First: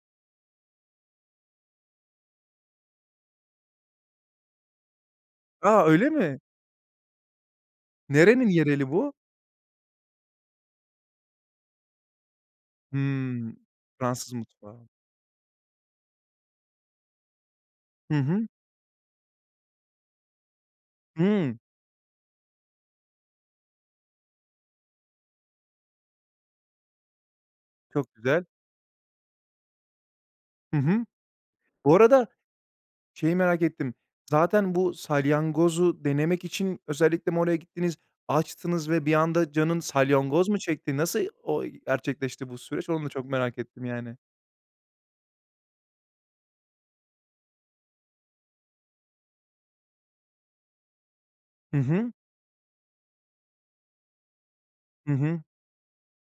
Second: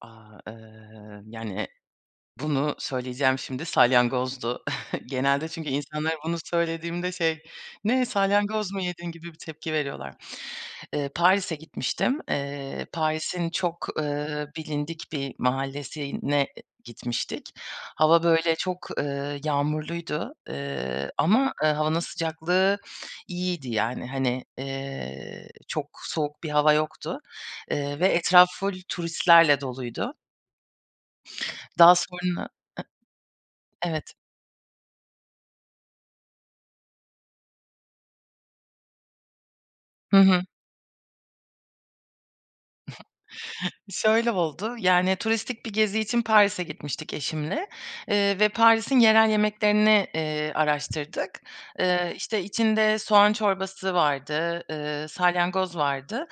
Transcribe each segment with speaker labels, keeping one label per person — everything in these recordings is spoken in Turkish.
Speaker 1: Aaa, ııı, yani, e bunu söyleyeceğim şimdi, salyangozdu. Genelde çünkü
Speaker 2: A, öyle
Speaker 1: insanlara bunu
Speaker 2: mi?
Speaker 1: söylediğimde şey, Ne,
Speaker 2: Nerenin
Speaker 1: salyangoz mu
Speaker 2: yereli
Speaker 1: yedin?
Speaker 2: bu?
Speaker 1: gibi bir tepki veriyorlar. Iıı, Paris'e gitmiştim. Iıı, Paris'in
Speaker 2: Hımm,
Speaker 1: çok,
Speaker 2: Fransız
Speaker 1: ııı,
Speaker 2: mutfağı.
Speaker 1: bilindik bir mahallesine gitmiştik.
Speaker 2: Hı
Speaker 1: Hava
Speaker 2: hı.
Speaker 1: böyle çok, ııı, yağmurluydu. Iıı, ama,
Speaker 2: Hımm.
Speaker 1: ııı, havanın sıcaklığı iyiydi yani. Hani, eee, çok soğuk bir hava yoktu. Eee, ve
Speaker 2: Çok güzel.
Speaker 1: etraf full turistlerle doluydu.
Speaker 2: Hı hı.
Speaker 1: Daha
Speaker 2: Bu arada,
Speaker 1: sonra
Speaker 2: şeyi merak
Speaker 1: I
Speaker 2: ettim.
Speaker 1: evet.
Speaker 2: Zaten bu salyangozu denemek için, özellikle mi oraya gittiniz? Açtınız ve bir anda canın
Speaker 1: Hı hı.
Speaker 2: salyangoz mu çekti? Nasıl, o, gerçekleşti bu süreç? Onu da çok merak ettim yani.
Speaker 1: Şöyle oldu. Yani turistik bir gezi için Paris'e gitmiştik eşimle. Iıı ve Paris'in yerel yemeklerini, iii, araştırdık.
Speaker 2: Hı
Speaker 1: Iıı,
Speaker 2: hı.
Speaker 1: işte içinde soğan çorbası vardı, ııı,
Speaker 2: Hı hı.
Speaker 1: salyangoz vardı.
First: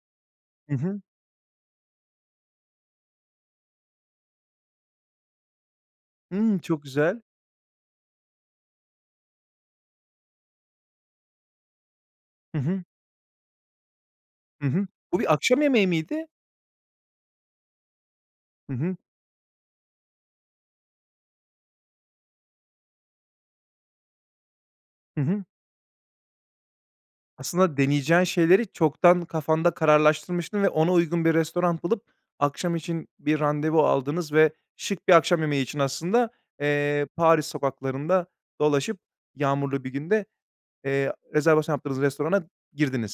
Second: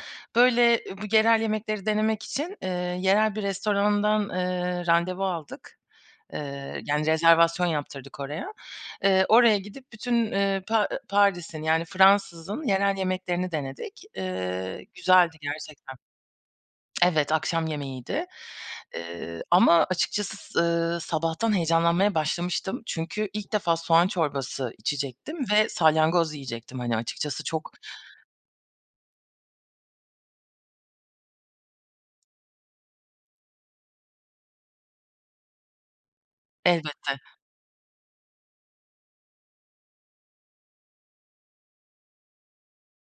Speaker 2: Hı
Speaker 1: Böyle, ııı,
Speaker 2: hı.
Speaker 1: bu yerel yemekleri denemek için, ııı, yerel bir restorandan, ııı, randevu aldık;
Speaker 2: Hımm,
Speaker 1: ııı,
Speaker 2: çok
Speaker 1: yani
Speaker 2: güzel.
Speaker 1: rezervasyon yaptırdık oraya. Iıı, oraya gidip bütün, ııı, Pa ııı, Paris'in, yani
Speaker 2: Hı
Speaker 1: Fransız'ın
Speaker 2: hı.
Speaker 1: yerel yemeklerini denedik.
Speaker 2: Hı
Speaker 1: Iıı,
Speaker 2: hı. Bu bir
Speaker 1: güzeldi
Speaker 2: akşam yemeği
Speaker 1: gerçekten.
Speaker 2: miydi?
Speaker 1: Evet, akşam yemeğiydi.
Speaker 2: Hı hı.
Speaker 1: Iıı, ama açıkçası, ııı, sabahtan heyecanlanmaya başlamıştım. Çünkü ilk defa soğan çorbası
Speaker 2: Hı
Speaker 1: içecektim
Speaker 2: hı.
Speaker 1: ve salyangoz yiyecektim. Hani açıkçası çok
Speaker 2: Aslında deneyeceğin şeyleri çoktan kafanda kararlaştırmıştın ve ona uygun bir restoran bulup, akşam için bir randevu aldınız ve şık bir akşam yemeği için, aslında, eee,
Speaker 1: Elbette.
Speaker 2: Paris sokaklarında dolaşıp, yağmurlu bir günde, eee, rezervasyon yaptığınız restorana girdiniz.